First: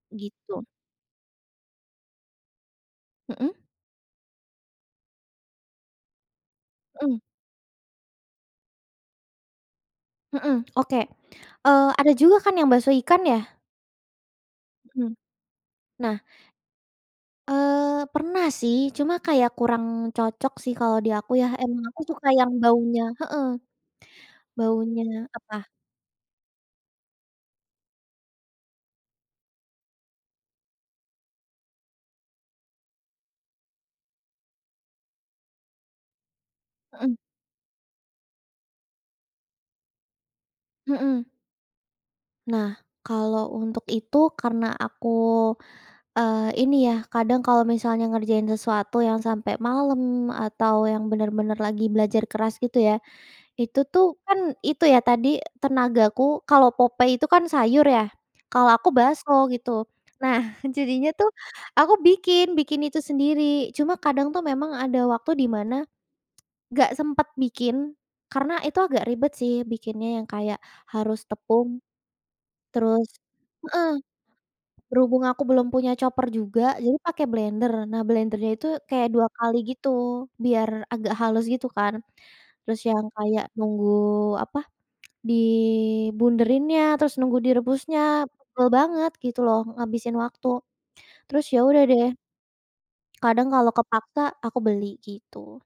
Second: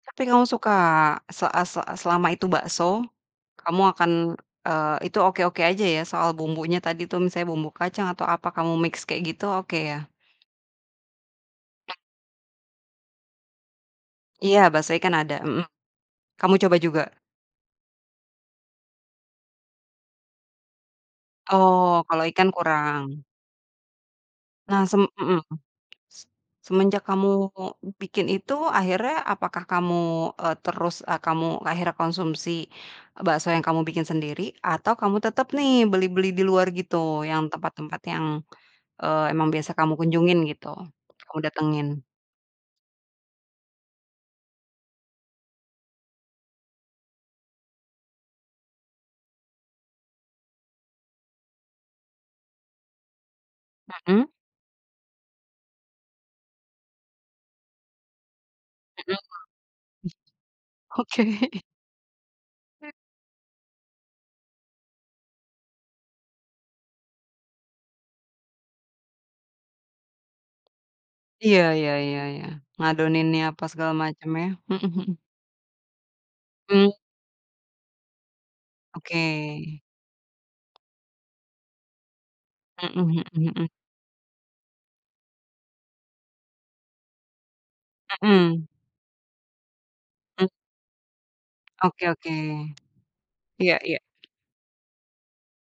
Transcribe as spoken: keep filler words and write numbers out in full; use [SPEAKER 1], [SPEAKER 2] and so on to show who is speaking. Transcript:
[SPEAKER 1] Tapi kamu
[SPEAKER 2] Gitu.
[SPEAKER 1] suka? Se a se a selama itu bakso,
[SPEAKER 2] Mhm.
[SPEAKER 1] kamu akan, eee, itu oke-oke aja ya soal bumbunya tadi tuh,
[SPEAKER 2] Mhm.
[SPEAKER 1] misalnya bumbu kacang atau apa kamu mix kayak gitu, oke ya?
[SPEAKER 2] Mhm, oke. Eee, ada juga kan yang bakso ikan ya?
[SPEAKER 1] Iya bakso
[SPEAKER 2] Hmm.
[SPEAKER 1] ikan ada, mhm,
[SPEAKER 2] Nah.
[SPEAKER 1] kamu coba juga?
[SPEAKER 2] Eee, pernah sih, cuma kayak kurang cocok sih kalau di aku ya, emang
[SPEAKER 1] Oh,
[SPEAKER 2] aku
[SPEAKER 1] kalau
[SPEAKER 2] suka
[SPEAKER 1] ikan
[SPEAKER 2] yang baunya
[SPEAKER 1] kurang.
[SPEAKER 2] heeh.
[SPEAKER 1] Nah, sem
[SPEAKER 2] Baunya
[SPEAKER 1] mhm.
[SPEAKER 2] apa?
[SPEAKER 1] Se semenjak kamu bikin itu, akhirnya, apakah kamu, eee, terus kamu akhirnya konsumsi, bakso yang kamu bikin sendiri, atau kamu tetep nih beli-beli di luar gitu,
[SPEAKER 2] Mhm.
[SPEAKER 1] yang tempat-tempat yang, eee, emang biasa kamu kunjungin gitu,
[SPEAKER 2] Mhm.
[SPEAKER 1] kamu datengin?
[SPEAKER 2] Nah, kalau untuk itu, karena aku, eee, ini ya, kadang kalau misalnya ngerjain sesuatu yang sampai malam, atau yang benar-benar lagi belajar keras gitu ya. Itu tuh
[SPEAKER 1] Mhm.
[SPEAKER 2] kan itu ya, tadi tenagaku kalau Popeye itu kan sayur ya, kalau aku
[SPEAKER 1] Mhm.
[SPEAKER 2] bakso gitu. Nah, jadinya
[SPEAKER 1] Oke.
[SPEAKER 2] tuh aku bikin bikin
[SPEAKER 1] He
[SPEAKER 2] itu sendiri. Cuma kadang tuh memang ada waktu di mana, nggak sempet bikin, karena itu agak ribet sih bikinnya, yang kayak harus
[SPEAKER 1] Iya
[SPEAKER 2] tepung,
[SPEAKER 1] iya iya iya.
[SPEAKER 2] terus
[SPEAKER 1] Ngadoninnya apa
[SPEAKER 2] heeh.
[SPEAKER 1] segala macem ya, mhm mhm.
[SPEAKER 2] Berhubung aku belum punya chopper juga,
[SPEAKER 1] Mmm.
[SPEAKER 2] jadi pakai blender. Nah blendernya itu, kayak
[SPEAKER 1] Oke.
[SPEAKER 2] dua kali gitu, biar agak halus gitu kan. Terus
[SPEAKER 1] Mhm
[SPEAKER 2] yang
[SPEAKER 1] mhm
[SPEAKER 2] kayak
[SPEAKER 1] mhm.
[SPEAKER 2] nunggu apa, di bunderinnya, terus nunggu direbusnya, tebel
[SPEAKER 1] Mhm.
[SPEAKER 2] banget gitu loh, ngabisin waktu.
[SPEAKER 1] Mmm.
[SPEAKER 2] Terus ya udah
[SPEAKER 1] Oke
[SPEAKER 2] deh,
[SPEAKER 1] oke.
[SPEAKER 2] kadang kalau
[SPEAKER 1] Iya iya.
[SPEAKER 2] kepaksa, aku beli, gitu.